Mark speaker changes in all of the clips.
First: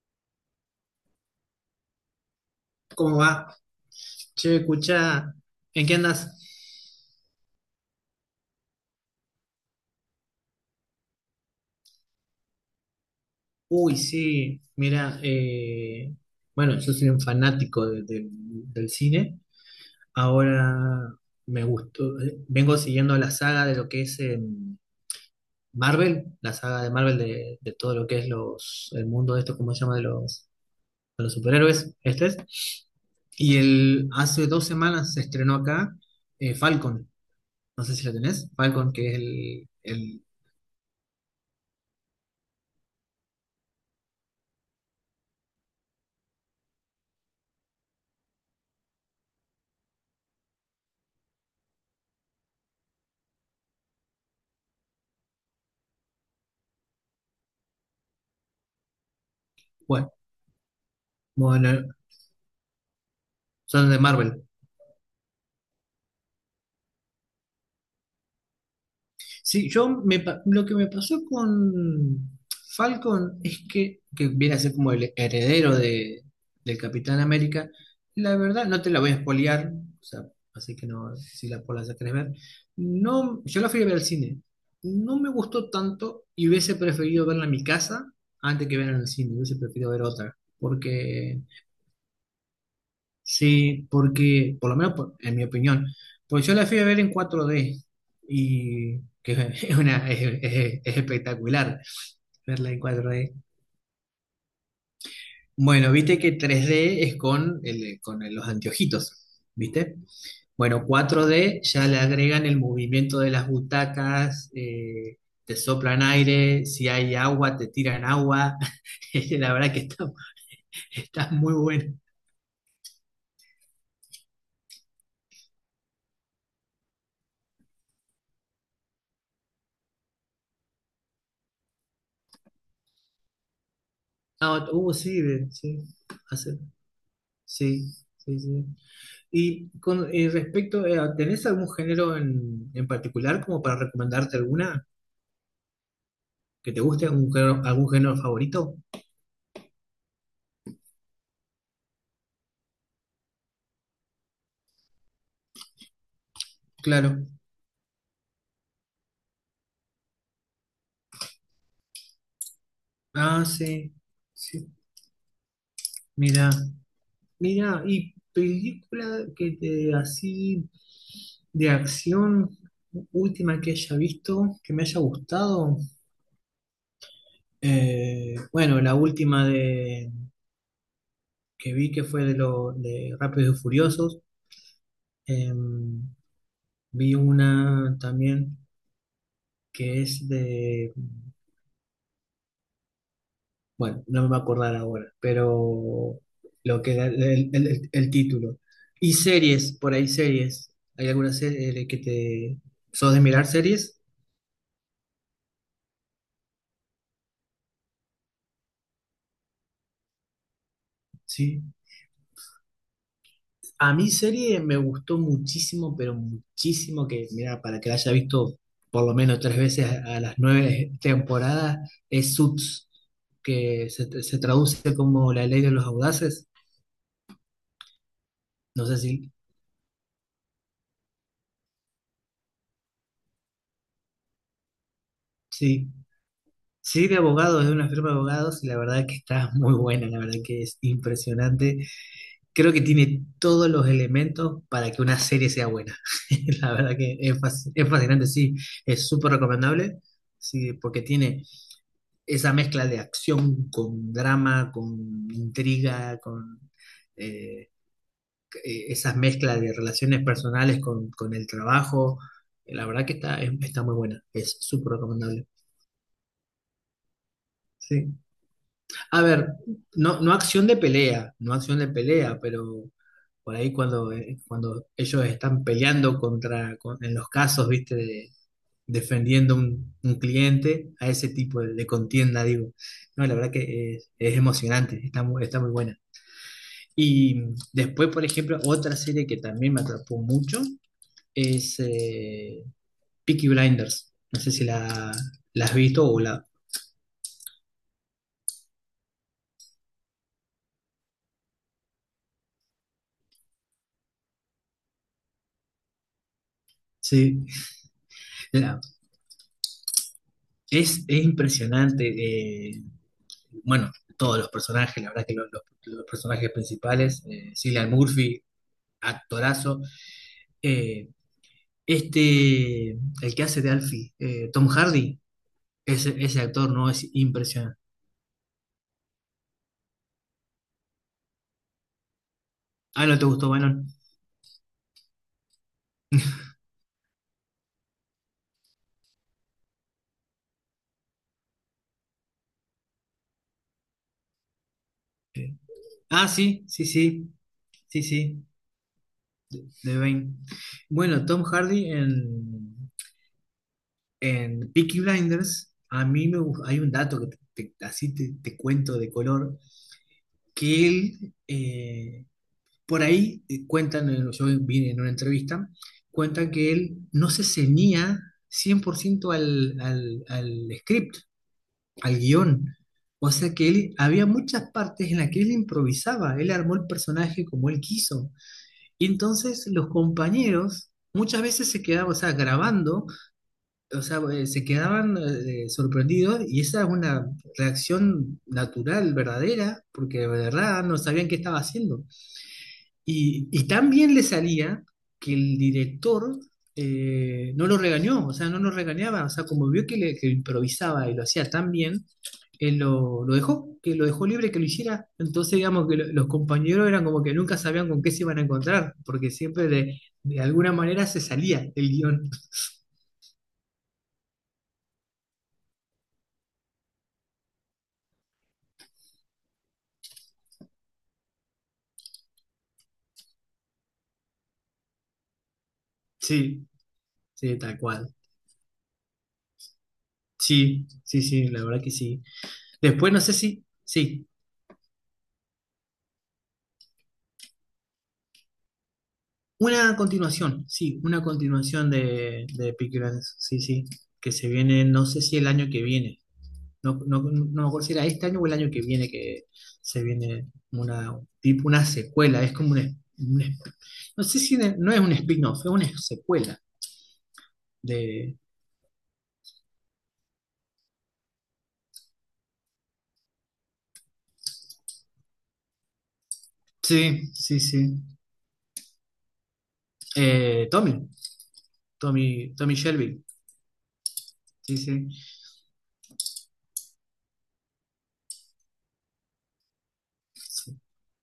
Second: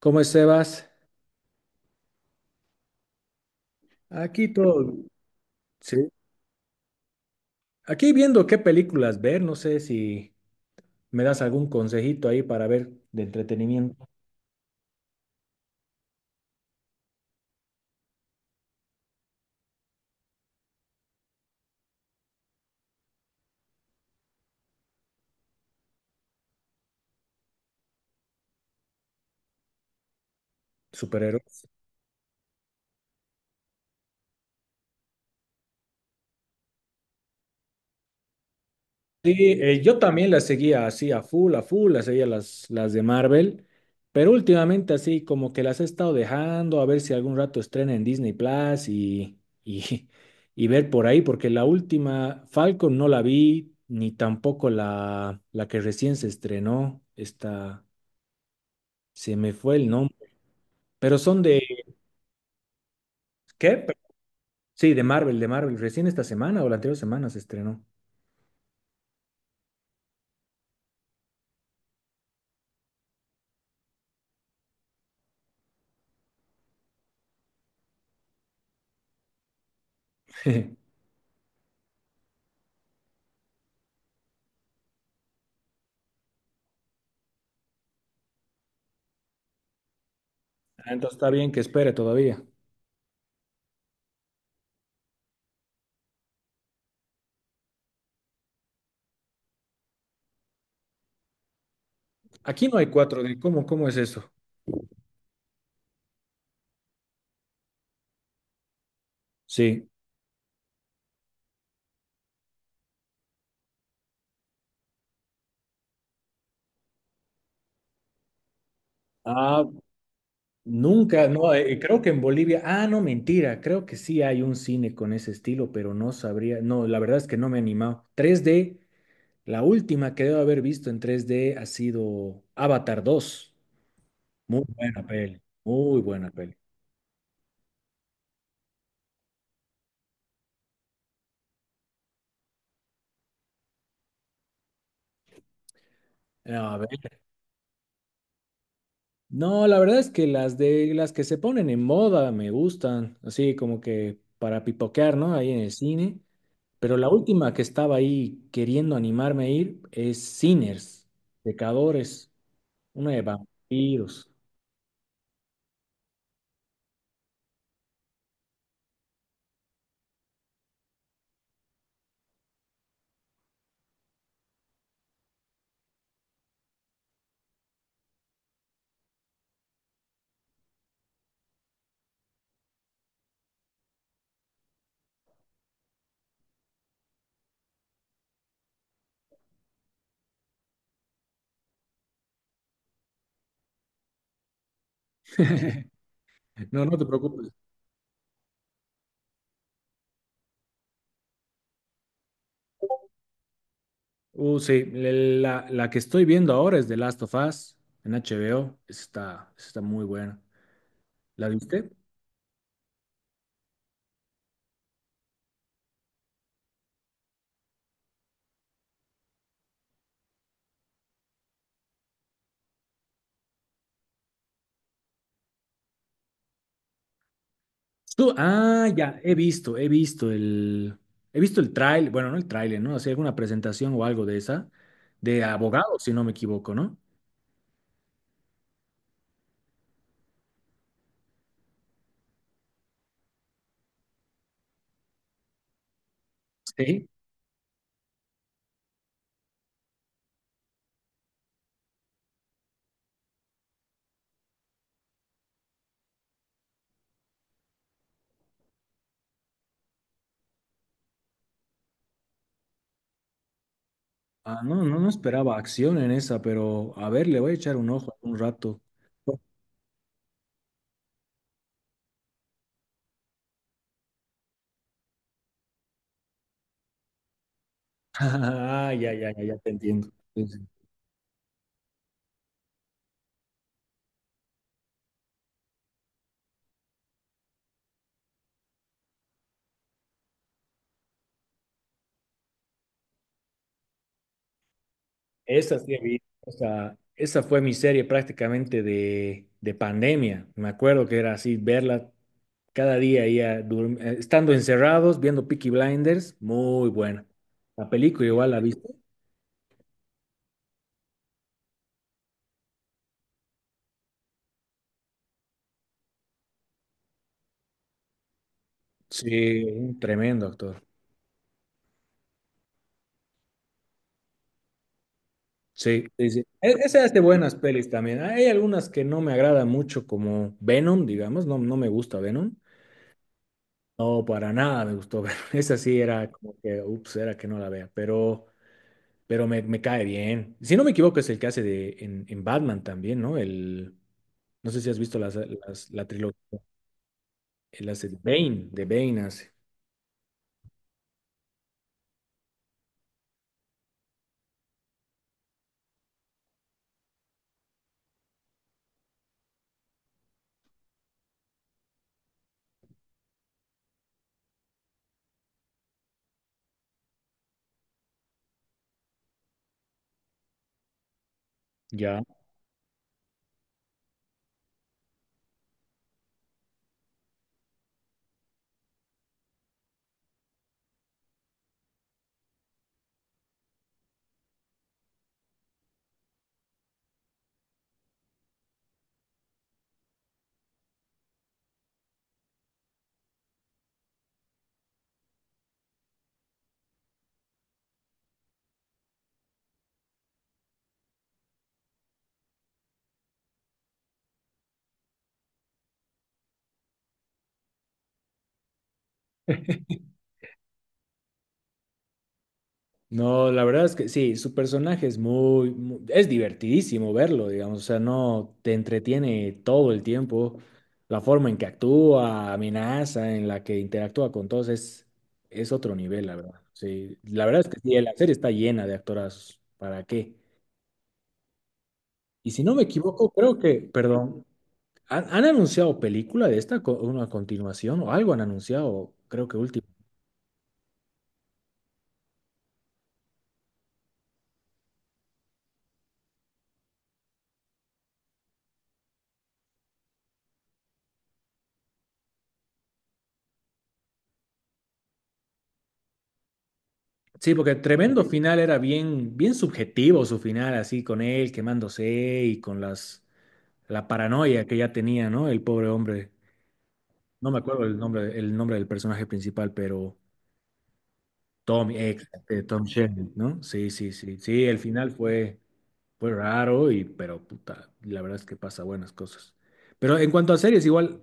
Speaker 1: ¿Cómo estás?
Speaker 2: ¿Cómo va?
Speaker 1: Aquí
Speaker 2: Che,
Speaker 1: todo,
Speaker 2: escucha, ¿en qué
Speaker 1: sí.
Speaker 2: andas?
Speaker 1: Aquí viendo qué películas ver, no sé si me das algún consejito ahí para ver de
Speaker 2: Uy,
Speaker 1: entretenimiento,
Speaker 2: sí, mira, bueno, yo soy un fanático del cine. Ahora me gustó, vengo siguiendo la saga de lo que es Marvel, la saga de Marvel de todo lo que es los, el mundo de esto, ¿cómo se llama? De los
Speaker 1: superhéroes.
Speaker 2: superhéroes, este es. Y el, hace dos semanas se estrenó acá Falcon, no sé si lo tenés, Falcon, que es
Speaker 1: Sí,
Speaker 2: el,
Speaker 1: yo
Speaker 2: el
Speaker 1: también las seguía así a full, las seguía las de Marvel, pero últimamente así como que las he estado dejando, a ver si algún rato estrena en Disney Plus y, y ver por ahí, porque la última Falcon no la vi, ni tampoco la que recién se estrenó, esta, se me fue el nombre. Pero son de,
Speaker 2: bueno.
Speaker 1: ¿qué?
Speaker 2: Son de Marvel.
Speaker 1: Sí, de Marvel, de Marvel. Recién esta semana o la anterior semana se estrenó.
Speaker 2: Sí, yo me, lo que me pasó con Falcon es que viene a ser como el heredero del Capitán América. La verdad, no te la voy a spoilear, o sea, así que no, si la, por la querés ver. No, yo la fui a ver al cine. No me gustó tanto y hubiese preferido verla en mi casa antes que verla en el cine. Hubiese preferido ver otra.
Speaker 1: Ah, entonces está
Speaker 2: Porque
Speaker 1: bien que espere todavía.
Speaker 2: Sí, porque, por lo menos en mi opinión, pues yo la fui a ver en 4D y que es una, es espectacular
Speaker 1: Aquí
Speaker 2: verla
Speaker 1: no
Speaker 2: en
Speaker 1: hay cuatro
Speaker 2: 4D.
Speaker 1: d ¿Cómo es eso?
Speaker 2: Bueno, viste que 3D es con los anteojitos,
Speaker 1: Sí.
Speaker 2: ¿viste? Bueno, 4D ya le agregan el movimiento de las butacas, te soplan aire, si hay agua, te tiran agua. La
Speaker 1: Ah,
Speaker 2: verdad que está,
Speaker 1: nunca,
Speaker 2: está muy
Speaker 1: no,
Speaker 2: bueno.
Speaker 1: creo que en Bolivia, ah, no, mentira, creo que sí hay un cine con ese estilo, pero no sabría, no, la verdad es que no me he animado. 3D, la última que debo haber visto en 3D ha sido Avatar 2. Muy
Speaker 2: Ah,
Speaker 1: buena peli,
Speaker 2: sí, sí,
Speaker 1: muy buena peli.
Speaker 2: hace- sí, sí, sí. Y con respecto a, ¿tenés algún género en particular como para recomendarte alguna que
Speaker 1: A
Speaker 2: te
Speaker 1: ver,
Speaker 2: guste, algún género favorito?
Speaker 1: no, la verdad es que las de las que se ponen en moda me gustan, así como que para pipoquear, ¿no? Ahí en el cine. Pero la
Speaker 2: Claro.
Speaker 1: última que estaba ahí queriendo animarme a ir es Sinners, Pecadores, una de
Speaker 2: Ah, sí.
Speaker 1: vampiros.
Speaker 2: Sí. Mira, mira, y película que te así de acción última que haya visto, que me haya gustado. Bueno, la última de que vi que fue de los de Rápidos y Furiosos. Em, Vi una también que es de, bueno, no me voy a acordar ahora, pero lo
Speaker 1: No,
Speaker 2: que
Speaker 1: no te
Speaker 2: era el, el-
Speaker 1: preocupes.
Speaker 2: el- el título. Y series, por ahí series. ¿Hay alguna serie que te... ¿Sos de mirar series?
Speaker 1: Sí, la que estoy viendo ahora es The Last of Us en HBO. Esa está muy buena. ¿La
Speaker 2: Sí.
Speaker 1: viste?
Speaker 2: A mí serie me gustó muchísimo, pero muchísimo que, mira, para que la haya visto por lo menos tres veces a las nueve temporadas, es Suits, que se traduce como La Ley de los Audaces. No
Speaker 1: Ah,
Speaker 2: sé si...
Speaker 1: ya, he visto el trailer, bueno, no el trailer, ¿no? Hacía alguna presentación o algo de esa, de
Speaker 2: Sí,
Speaker 1: abogados, si no me equivoco, ¿no?
Speaker 2: sí, de abogados, es una firma de abogados y la verdad que está muy buena, la verdad que es impresionante. Creo que tiene todos los elementos para que una serie sea buena. La verdad
Speaker 1: Sí.
Speaker 2: que es fascinante, sí, es súper recomendable, sí, porque tiene esa mezcla de acción con drama, con intriga, con eh, esas mezclas de relaciones personales con el trabajo. La verdad que está muy buena, es
Speaker 1: Ah, no,
Speaker 2: súper
Speaker 1: no, no
Speaker 2: recomendable.
Speaker 1: esperaba acción en esa, pero a ver, le voy a echar un
Speaker 2: Sí.
Speaker 1: ojo un rato.
Speaker 2: A ver, no, no acción de pelea, no acción de pelea, pero por ahí cuando ellos están peleando contra en los casos, viste,
Speaker 1: Ah, ya, ya, ya,
Speaker 2: defendiendo
Speaker 1: ya te
Speaker 2: un,
Speaker 1: entiendo.
Speaker 2: un
Speaker 1: Sí, sí.
Speaker 2: cliente, a ese tipo de contienda, digo. No, la verdad que es emocionante, está muy buena. Y después, por ejemplo, otra serie que también me atrapó mucho es Peaky Blinders. No sé si la has
Speaker 1: Esa sí he
Speaker 2: visto o
Speaker 1: visto,
Speaker 2: la...
Speaker 1: o sea, esa fue mi serie prácticamente de pandemia. Me acuerdo que era así, verla cada día, ya, estando encerrados, viendo Peaky Blinders, muy buena.
Speaker 2: Sí,
Speaker 1: La película igual la
Speaker 2: la-
Speaker 1: viste.
Speaker 2: es impresionante. Bueno, todos los personajes, la verdad que los, los personajes principales, Cillian Murphy,
Speaker 1: Sí,
Speaker 2: actorazo.
Speaker 1: un tremendo actor.
Speaker 2: Eh, este, el que hace de Alfie, Tom Hardy,
Speaker 1: Sí,
Speaker 2: ese,
Speaker 1: sí, sí.
Speaker 2: ese actor no
Speaker 1: Esa
Speaker 2: es
Speaker 1: es de buenas
Speaker 2: impresionante.
Speaker 1: pelis también. Hay algunas que no me agradan mucho, como Venom, digamos, no, no me gusta Venom.
Speaker 2: Ah, ¿no te gustó, Bannon?
Speaker 1: No, para nada me gustó Venom. Esa sí era como que, ups, era que no la vea, pero me cae bien. Si no me equivoco, es el que hace de, en Batman también, ¿no? No sé si has visto las,
Speaker 2: Eh,
Speaker 1: las- la
Speaker 2: ah,
Speaker 1: trilogía,
Speaker 2: sí, sí, sí,
Speaker 1: él
Speaker 2: sí,
Speaker 1: hace
Speaker 2: sí,
Speaker 1: De Bane hace.
Speaker 2: de Bane. Bueno, Tom Hardy en Peaky Blinders, a mí hay un dato que así te cuento de color, que él... Por ahí cuentan, yo vi en una entrevista, cuentan que él no se ceñía 100% al script, al
Speaker 1: Ya.
Speaker 2: guión. O sea que él, había muchas partes en las que él improvisaba, él armó el personaje como él quiso. Y entonces los compañeros muchas veces se quedaban, o sea, grabando, o sea, se quedaban sorprendidos y esa es una reacción natural, verdadera, porque de verdad no sabían qué estaba haciendo. Y tan bien le salía que el director no lo regañó, o sea, no lo regañaba, o sea, como vio que, le, que improvisaba y lo hacía tan bien, él lo dejó, que lo dejó libre que lo hiciera. Entonces, digamos que los compañeros eran como que nunca sabían con qué se iban a encontrar, porque siempre de alguna manera se salía el guión.
Speaker 1: No, la verdad es que sí, su personaje es es divertidísimo verlo, digamos, o sea, no te entretiene todo el tiempo, la forma en que actúa, amenaza, en la que interactúa con todos es otro nivel, la verdad.
Speaker 2: Sí,
Speaker 1: Sí, la
Speaker 2: sí,
Speaker 1: verdad es
Speaker 2: tal
Speaker 1: que sí, la
Speaker 2: cual.
Speaker 1: serie está llena de actorazos, ¿para qué?
Speaker 2: Sí, sí, sí, la verdad que sí.
Speaker 1: Y si no me
Speaker 2: Después, no
Speaker 1: equivoco,
Speaker 2: sé
Speaker 1: creo
Speaker 2: si,
Speaker 1: que,
Speaker 2: sí.
Speaker 1: perdón, han anunciado película de esta, una continuación o algo han anunciado, creo que último.
Speaker 2: Una continuación, sí, una continuación de Peaky Blinders, sí, sí, que se viene, no sé si el año que viene, no, no, no me acuerdo si era este año o el año que viene que se viene una, tipo una secuela, es como una no sé si no es un spin-off, es una secuela
Speaker 1: Sí, porque tremendo
Speaker 2: de,
Speaker 1: final era bien, bien subjetivo su final, así con él quemándose y con la paranoia que ya tenía, ¿no? El pobre hombre.
Speaker 2: sí,
Speaker 1: No me
Speaker 2: sí,
Speaker 1: acuerdo
Speaker 2: sí,
Speaker 1: el nombre del personaje principal, pero
Speaker 2: eh, Tommy, Tommy, Tommy
Speaker 1: Tom
Speaker 2: Shelby,
Speaker 1: Shanks, ¿no? Sí, sí, sí. Sí,
Speaker 2: sí,
Speaker 1: el
Speaker 2: sí,
Speaker 1: final fue. Fue raro, pero puta, la verdad es que pasa buenas cosas. Pero en cuanto a
Speaker 2: sí,
Speaker 1: series, igual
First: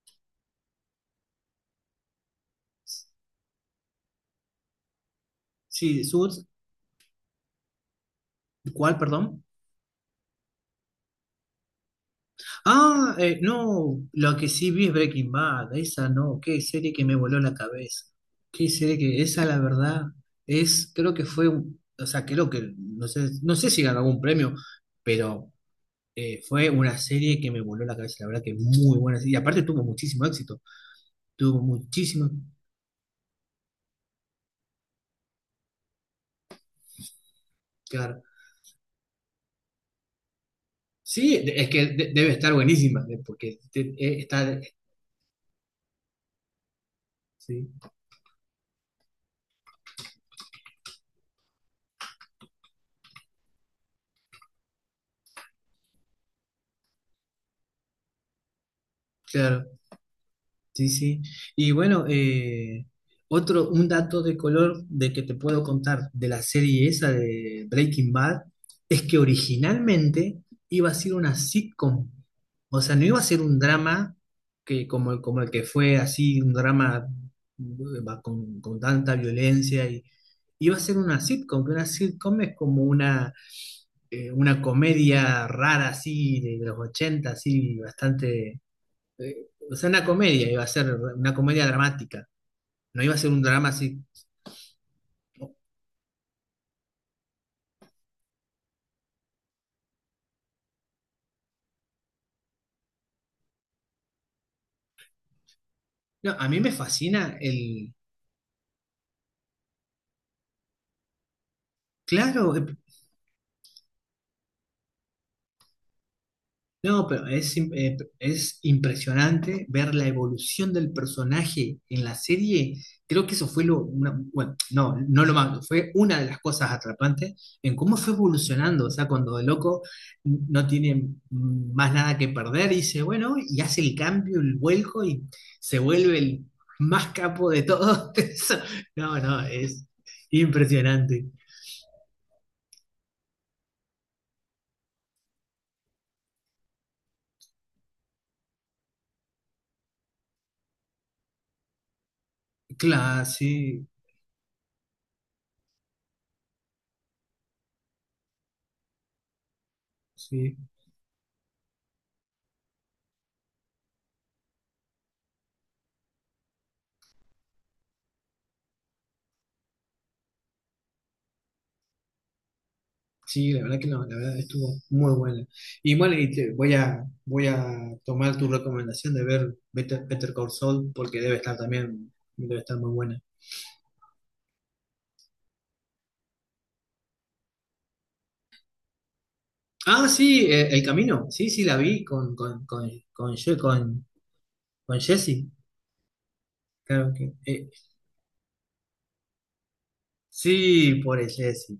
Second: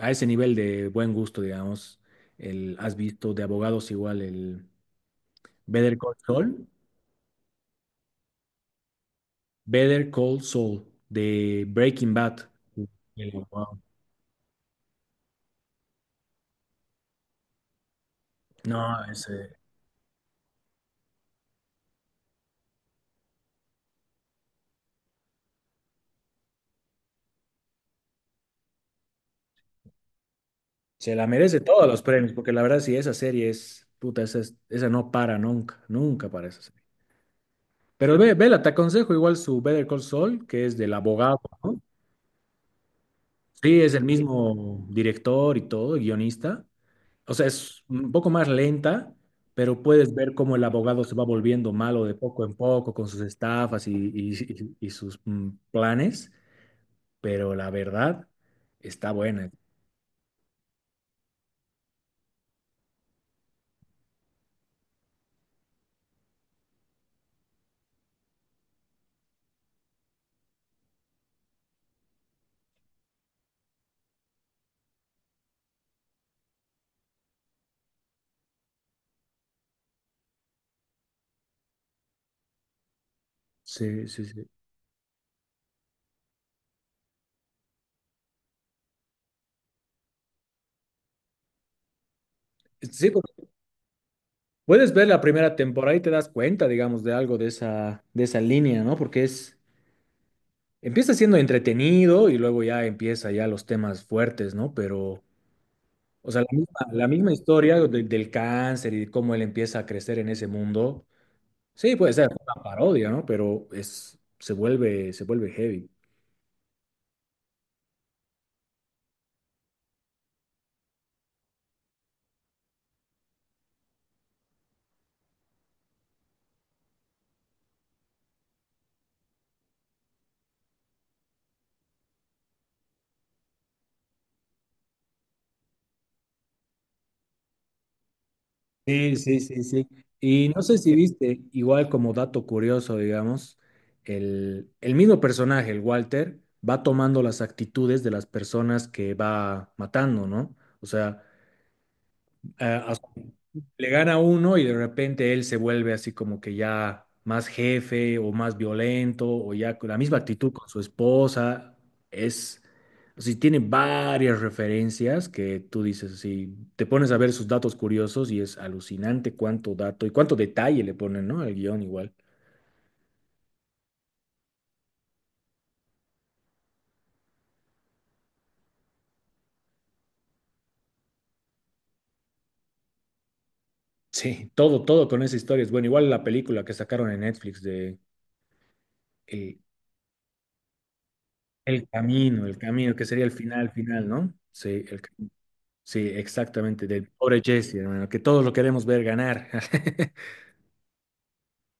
Speaker 1: a ese nivel de buen gusto, digamos, has visto de abogados igual el Better
Speaker 2: sí,
Speaker 1: Call
Speaker 2: Suits,
Speaker 1: Saul,
Speaker 2: ¿cuál, perdón?
Speaker 1: Better Call Saul de Breaking Bad.
Speaker 2: Ah,
Speaker 1: Wow.
Speaker 2: no, lo que sí vi es Breaking Bad, esa no, qué serie que me voló la cabeza, qué serie
Speaker 1: No,
Speaker 2: que, esa la verdad, es, creo que fue, o sea, creo que, no sé si ganó algún premio, pero fue una serie que me voló la cabeza, la verdad que muy buena, serie, y aparte tuvo muchísimo éxito,
Speaker 1: se la merece
Speaker 2: tuvo
Speaker 1: todos los
Speaker 2: muchísimo,
Speaker 1: premios, porque la verdad sí, esa serie es, puta, esa no para nunca, nunca para esa serie. Pero
Speaker 2: claro,
Speaker 1: vela, te aconsejo igual su Better Call Saul, que es del
Speaker 2: sí,
Speaker 1: abogado,
Speaker 2: es
Speaker 1: ¿no?
Speaker 2: que debe estar buenísima, porque
Speaker 1: Sí, es el Sí.
Speaker 2: está,
Speaker 1: mismo director y todo, guionista. O sea,
Speaker 2: sí,
Speaker 1: es un poco más lenta, pero puedes ver cómo el abogado se va volviendo malo de poco en poco con sus estafas y sus planes, pero la verdad está buena.
Speaker 2: claro. Sí, sí. Y bueno, otro, un dato de color de que te puedo contar de la serie esa de Breaking Bad es que originalmente iba a ser una sitcom. O sea, no iba a ser un drama que, como, como el que fue así, un drama va con tanta violencia. Y, iba a ser una sitcom, que una sitcom es como una,
Speaker 1: Sí, sí,
Speaker 2: eh,
Speaker 1: sí.
Speaker 2: una comedia rara así de los 80 así bastante eh, o sea, una comedia, iba a ser una comedia dramática, no
Speaker 1: Sí,
Speaker 2: iba a ser un
Speaker 1: porque
Speaker 2: drama así.
Speaker 1: puedes ver la primera temporada y te das cuenta, digamos, de algo de esa, línea, ¿no? Porque empieza siendo entretenido y luego ya empieza ya los temas fuertes, ¿no? Pero... O
Speaker 2: No,
Speaker 1: sea, la
Speaker 2: a mí me
Speaker 1: misma,
Speaker 2: fascina
Speaker 1: historia
Speaker 2: el,
Speaker 1: del cáncer y de cómo él empieza a crecer en ese mundo. Sí, puede ser
Speaker 2: claro,
Speaker 1: una parodia, ¿no? Pero se vuelve heavy.
Speaker 2: No, pero es impresionante ver la evolución del personaje en la serie. Creo que eso fue lo, bueno, no, no lo más, fue una de las cosas atrapantes en cómo fue evolucionando. O sea, cuando el loco no tiene más nada que perder, dice, bueno, y hace el cambio, el vuelco y se vuelve el más capo de todo.
Speaker 1: Sí,
Speaker 2: No,
Speaker 1: sí,
Speaker 2: no,
Speaker 1: sí,
Speaker 2: es
Speaker 1: sí. Y no sé si
Speaker 2: impresionante.
Speaker 1: viste, igual como dato curioso, digamos, el mismo personaje, el Walter, va tomando las actitudes de las personas que va matando, ¿no? O sea, a, su
Speaker 2: Claro, sí,
Speaker 1: le gana uno y de repente él se vuelve así como que ya más jefe o más violento o ya con la misma actitud
Speaker 2: sí.
Speaker 1: con su esposa. Es, o sea, tiene varias referencias que tú dices así, te pones a ver sus datos curiosos y es alucinante cuánto dato y cuánto detalle le ponen, ¿no? Al guión igual.
Speaker 2: Sí, la verdad que no, la verdad estuvo muy buena. Y bueno, y voy a, tomar tu recomendación de ver Better Call Saul porque debe estar también, debe estar muy buena.
Speaker 1: Sí, todo, todo con esa historia es bueno. Igual la película que sacaron en Netflix de eh,
Speaker 2: Ah, sí, El Camino, sí, sí, la
Speaker 1: El
Speaker 2: vi con,
Speaker 1: Camino, El
Speaker 2: con, con,
Speaker 1: Camino, que sería el
Speaker 2: con, Ye-
Speaker 1: final,
Speaker 2: con,
Speaker 1: final, ¿no? Sí,
Speaker 2: con
Speaker 1: el Camino.
Speaker 2: Jesse,
Speaker 1: Sí, exactamente, del
Speaker 2: claro que,
Speaker 1: pobre Jesse, hermano, que todos lo queremos ver ganar.
Speaker 2: sí, pobre Jesse.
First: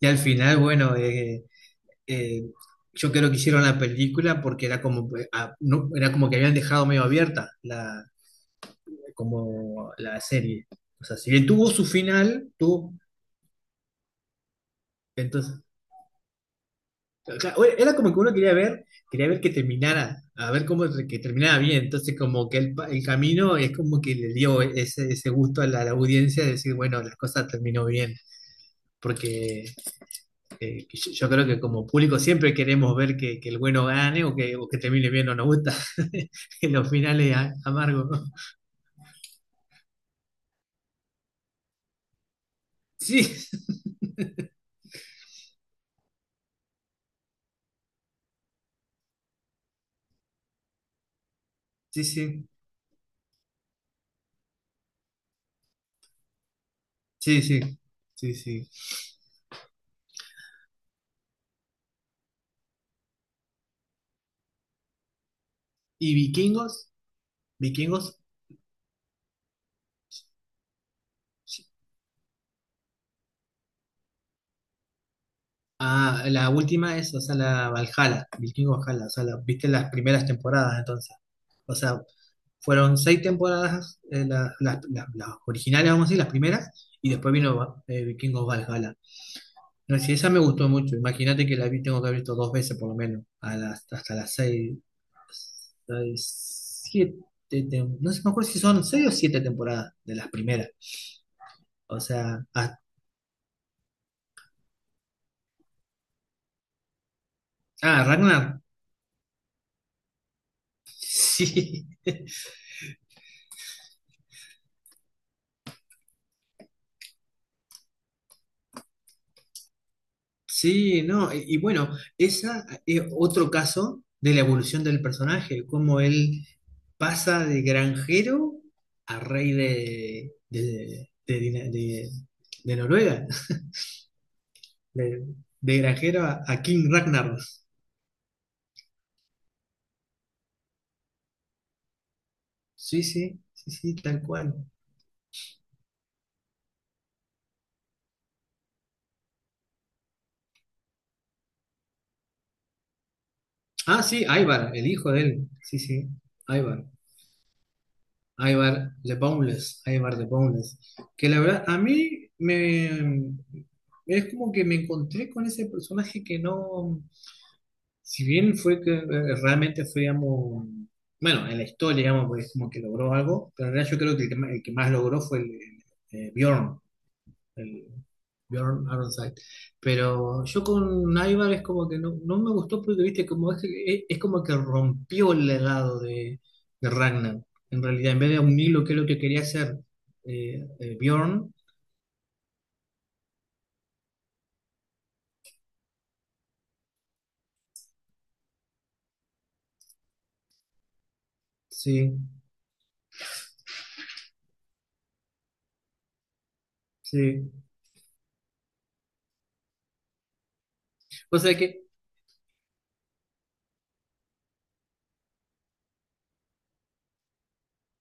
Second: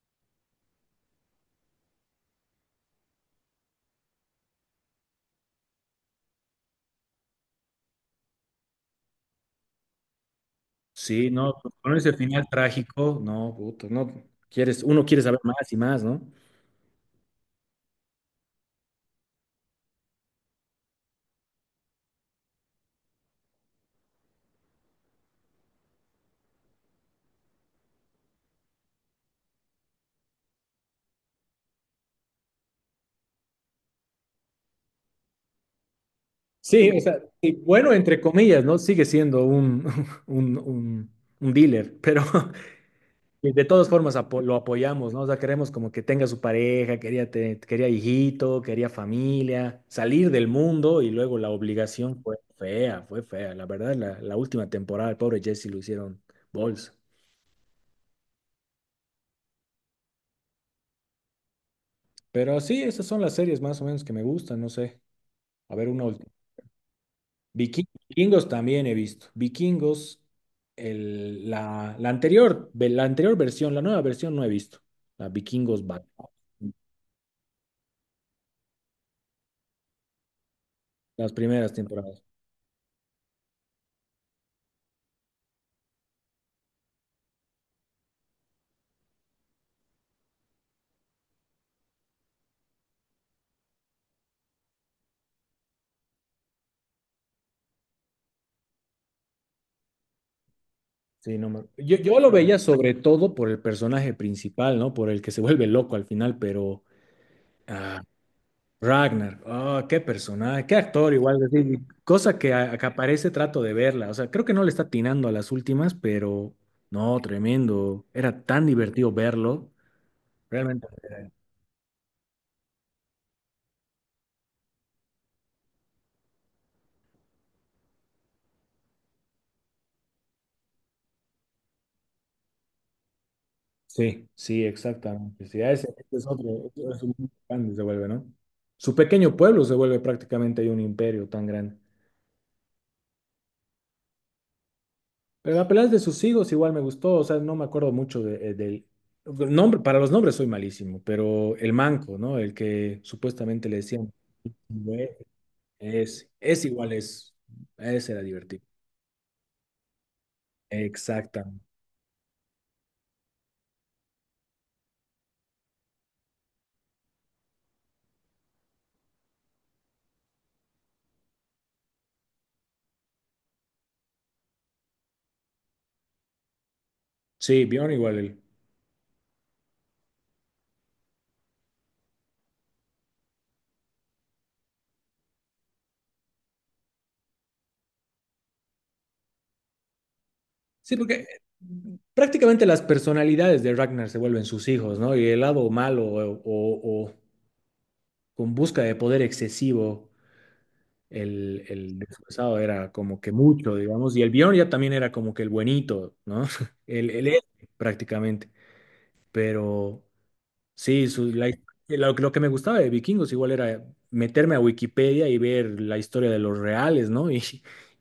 Speaker 2: Y al final, bueno, eh, yo creo que hicieron la película porque era como, ah, no, era como que habían dejado medio abierta como la serie. O sea,
Speaker 1: Sí,
Speaker 2: si bien
Speaker 1: no,
Speaker 2: tuvo su
Speaker 1: con ese final
Speaker 2: final, tuvo,
Speaker 1: trágico, no, puto, no, uno quiere saber
Speaker 2: entonces,
Speaker 1: más y más, ¿no?
Speaker 2: claro, era como que uno quería ver, que terminara, a ver cómo que terminaba bien. Entonces, como que el, el camino es como que le dio ese gusto a la audiencia de decir, bueno, las cosas terminó bien. Porque que yo creo que como público siempre queremos ver que el bueno gane o que termine bien, no nos gusta en
Speaker 1: Sí,
Speaker 2: los
Speaker 1: o sea,
Speaker 2: finales
Speaker 1: y bueno,
Speaker 2: amargos.
Speaker 1: entre
Speaker 2: ¿No?
Speaker 1: comillas, ¿no? Sigue siendo un, un, un, un dealer, pero
Speaker 2: Sí,
Speaker 1: de todas formas lo apoyamos, ¿no? O sea, queremos como que tenga su pareja, quería, quería hijito, quería familia, salir del mundo y luego la
Speaker 2: sí,
Speaker 1: obligación fue
Speaker 2: sí,
Speaker 1: fea, fue fea. La verdad, la última temporada, el pobre Jesse lo hicieron bols.
Speaker 2: sí, sí, sí, sí.
Speaker 1: Pero sí, esas son las series más o menos que me gustan, no sé. A ver, una
Speaker 2: ¿Y
Speaker 1: última.
Speaker 2: vikingos? ¿Vikingos?
Speaker 1: Vikingos también he visto. Vikingos, la anterior versión, la nueva versión no he visto. La Vikingos Back,
Speaker 2: Ah, la última es, o sea, la Valhalla, Vikingo Valhalla, o sea, viste las primeras temporadas entonces.
Speaker 1: las primeras
Speaker 2: O sea,
Speaker 1: temporadas.
Speaker 2: fueron seis temporadas, las originales, vamos a decir, las primeras, y después vino Vikingos Valhalla. No, si esa me gustó mucho, imagínate que la vi, tengo que haber visto dos veces por lo menos, hasta las seis, seis, siete, no sé, me acuerdo si son seis o siete temporadas de las primeras.
Speaker 1: Sí, no me- Yo,
Speaker 2: O
Speaker 1: yo lo
Speaker 2: sea,
Speaker 1: veía
Speaker 2: ah,
Speaker 1: sobre todo por el personaje principal, ¿no? Por el que se vuelve loco al final, pero... ah,
Speaker 2: ah, Ragnar,
Speaker 1: Ragnar, oh, qué personaje, qué actor igual, es decir,
Speaker 2: sí.
Speaker 1: cosa que, que aparece trato de verla, o sea, creo que no le está atinando a las últimas, pero no, tremendo, era tan divertido verlo, realmente.
Speaker 2: Sí, no, y bueno, esa es otro caso de la evolución del personaje, cómo él pasa de granjero a rey de Noruega,
Speaker 1: Sí, sí,
Speaker 2: de,
Speaker 1: exactamente, sí, a
Speaker 2: de
Speaker 1: ese, este
Speaker 2: granjero
Speaker 1: es
Speaker 2: a,
Speaker 1: otro,
Speaker 2: a
Speaker 1: este
Speaker 2: King
Speaker 1: es un
Speaker 2: Ragnar.
Speaker 1: grande se vuelve, ¿no? Su pequeño pueblo se vuelve prácticamente ahí un imperio tan grande.
Speaker 2: Sí, sí, sí, sí, tal cual.
Speaker 1: Pero la pelea de sus hijos igual me gustó, o sea, no me acuerdo mucho del nombre, para los nombres soy malísimo, pero el manco, ¿no? El que supuestamente le
Speaker 2: Ah,
Speaker 1: decían...
Speaker 2: sí, Ivar, el hijo de él. Sí, sí,
Speaker 1: Es
Speaker 2: Ivar.
Speaker 1: igual, es. Ese era divertido.
Speaker 2: Ivar the Boundless, que la
Speaker 1: Exacta.
Speaker 2: verdad a mí me es como que me encontré con ese personaje que no, si bien fue que realmente fue, digamos, bueno, en la historia, digamos, pues como que logró algo, pero en realidad yo creo que el que más logró fue el, eh, Bjorn
Speaker 1: Sí,
Speaker 2: el
Speaker 1: Bjorn igual él.
Speaker 2: Bjorn Ironside. Pero yo con Ivar es como que no, no me gustó porque, viste, como es, como que rompió el legado de Ragnar. En realidad, en vez de unirlo, que es lo que quería hacer
Speaker 1: Sí, porque
Speaker 2: Bjorn,
Speaker 1: prácticamente las personalidades de Ragnar se vuelven sus hijos, ¿no? Y el lado malo o con busca de poder excesivo, el
Speaker 2: sí,
Speaker 1: desfasado era como que mucho, digamos. Y el Bjorn ya también era como que el buenito, ¿no? El héroe,
Speaker 2: sí.
Speaker 1: prácticamente. Pero. Sí, su-
Speaker 2: O
Speaker 1: la-
Speaker 2: sea que,
Speaker 1: lo, lo que me gustaba de Vikingos igual era meterme a Wikipedia y ver la historia de los reales, ¿no? Y,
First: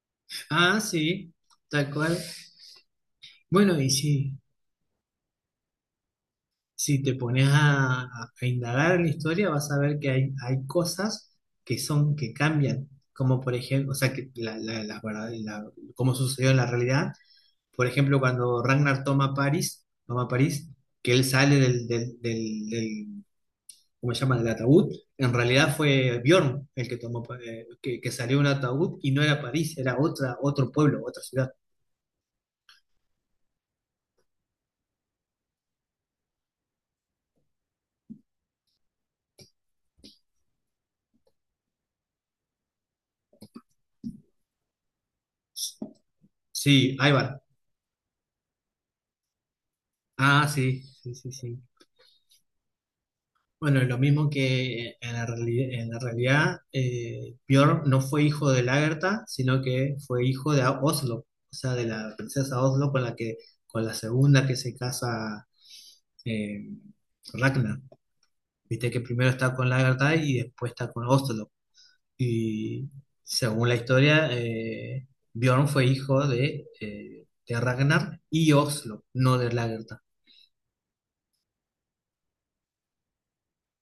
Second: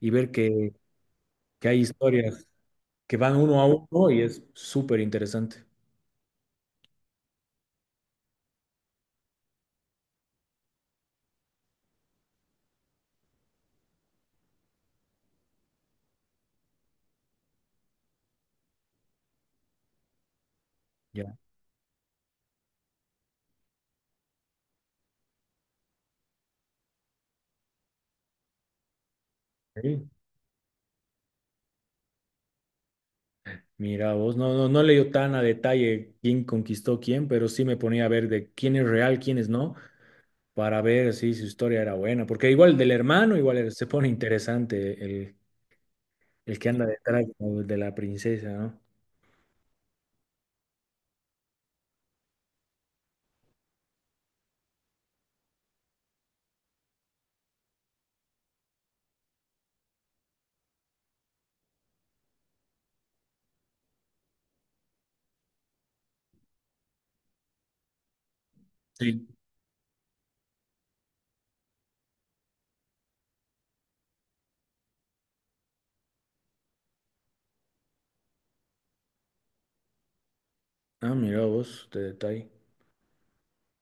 Speaker 1: y ver que,
Speaker 2: ah, sí,
Speaker 1: que hay
Speaker 2: tal cual.
Speaker 1: historias que van uno a
Speaker 2: Bueno, y
Speaker 1: uno y
Speaker 2: sí.
Speaker 1: es súper interesante.
Speaker 2: Si te pones a indagar en la historia, vas a ver que hay cosas que son, que cambian, como por ejemplo, o sea, que como sucedió en la realidad, por ejemplo, cuando Ragnar toma París, que él
Speaker 1: Ya.
Speaker 2: sale del ¿cómo se llama?, del ataúd, en realidad fue Bjorn el que tomó, que salió de un ataúd y no era París, era
Speaker 1: Sí.
Speaker 2: otra, otro pueblo, otra ciudad.
Speaker 1: Mira vos, no, no, no leyó tan a detalle quién conquistó quién, pero sí me ponía a ver de quién es real, quién es no, para ver si su historia era buena. Porque igual del hermano, igual se pone interesante el que anda
Speaker 2: Sí,
Speaker 1: detrás
Speaker 2: Ivar.
Speaker 1: ¿no?, de la princesa, ¿no?
Speaker 2: Ah, sí, sí, sí, sí. Bueno, lo mismo que en la realidad, Björn no fue hijo de Lagertha, sino que fue hijo de Oslo, o sea, de la princesa Oslo con la que, con la segunda que se casa eh, Ragnar. Viste que
Speaker 1: Sí.
Speaker 2: primero está con Lagertha y después está con Oslo. Y según la historia, Björn fue hijo de Ragnar y Oslo, no de Lagertha.
Speaker 1: Ah, mira vos, de detalle.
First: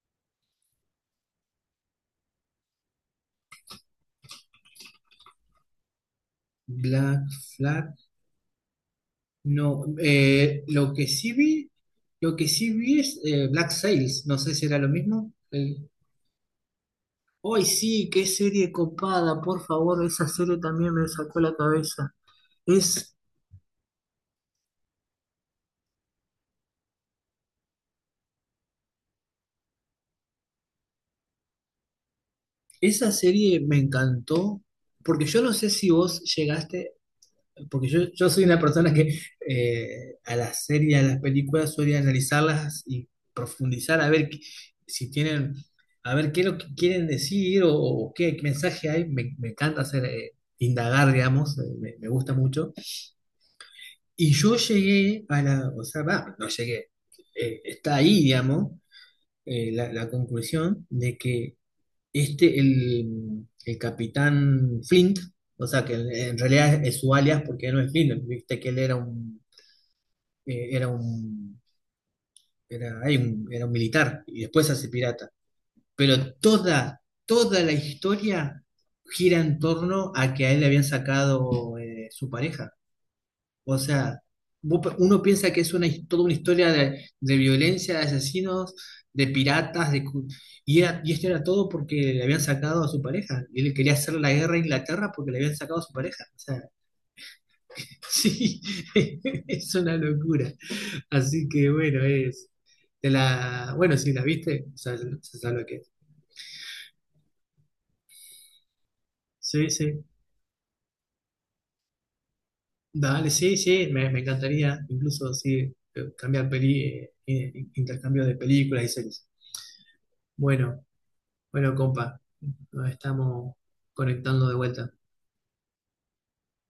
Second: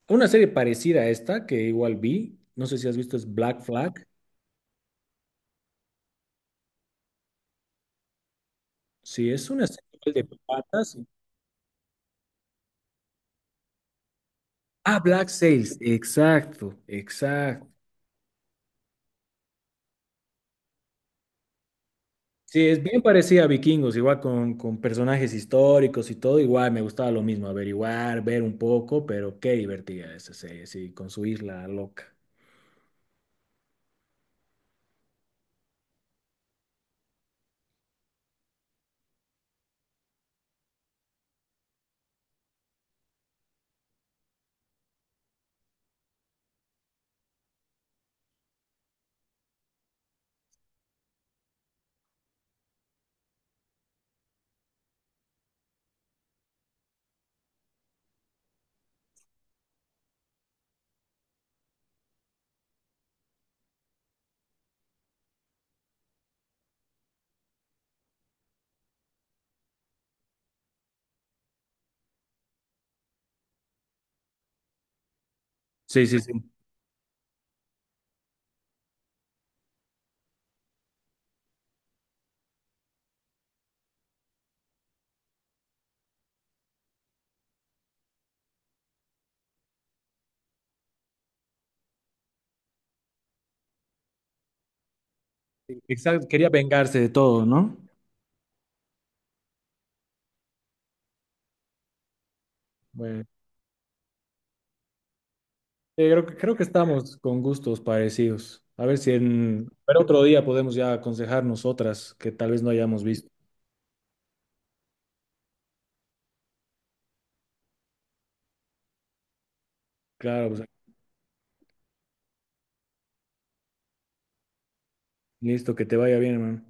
Speaker 1: Una serie parecida a esta que igual vi, no sé si has visto, es Black Flag.
Speaker 2: Black Flag.
Speaker 1: Sí, es una serie
Speaker 2: No,
Speaker 1: igual de
Speaker 2: lo
Speaker 1: patas.
Speaker 2: que sí vi, lo que sí vi es Black Sails, no sé si era lo
Speaker 1: Ah, Black
Speaker 2: mismo.
Speaker 1: Sails,
Speaker 2: El...
Speaker 1: exacto,
Speaker 2: ¡Ay,
Speaker 1: exacto.
Speaker 2: sí! ¡Qué serie copada! Por favor, esa serie también me sacó la cabeza.
Speaker 1: Sí, es bien
Speaker 2: Es,
Speaker 1: parecida a Vikingos, igual con personajes históricos y todo, igual me gustaba lo mismo, averiguar, ver un poco, pero qué divertida esa serie, sí, con su isla loca.
Speaker 2: esa serie me encantó, porque yo no sé si vos llegaste. Porque yo, soy una persona que a las series, a las películas suele analizarlas y profundizar a ver si tienen, a ver qué es lo que quieren decir o qué mensaje hay. Me encanta hacer, indagar, digamos, me gusta mucho. Y yo llegué a la, o sea, va, no llegué. Está ahí, digamos, la conclusión de que este, el capitán Flint, o sea, que en realidad es su alias porque no es Flint, viste que él era un era un, era, hay un- era un militar y después se hace pirata.
Speaker 1: Sí, sí, sí.
Speaker 2: Pero toda la historia gira en torno a que a él le habían sacado su pareja. O sea, uno piensa que es toda una historia de violencia, de asesinos, de piratas, de, cu- y, era- y esto era todo porque le habían sacado a su pareja. Y él quería hacer la guerra a Inglaterra porque le habían sacado a su pareja.
Speaker 1: Exacto,
Speaker 2: O
Speaker 1: quería
Speaker 2: sea,
Speaker 1: vengarse de todo, ¿no?
Speaker 2: sí, es una locura. Así que bueno, es. Te
Speaker 1: Bueno.
Speaker 2: la. Bueno, si la viste, o sea, se sabe lo que es.
Speaker 1: Creo que estamos con gustos parecidos. A ver si en...
Speaker 2: Sí,
Speaker 1: Pero
Speaker 2: sí.
Speaker 1: otro día podemos ya aconsejarnos otras que tal vez no hayamos visto.
Speaker 2: Dale, sí, sí, me encantaría, incluso sí, cambiar intercambio de películas y series.
Speaker 1: Claro, pues,
Speaker 2: Bueno, bueno, compa, nos estamos conectando de vuelta.
Speaker 1: listo, que te vaya bien, hermano.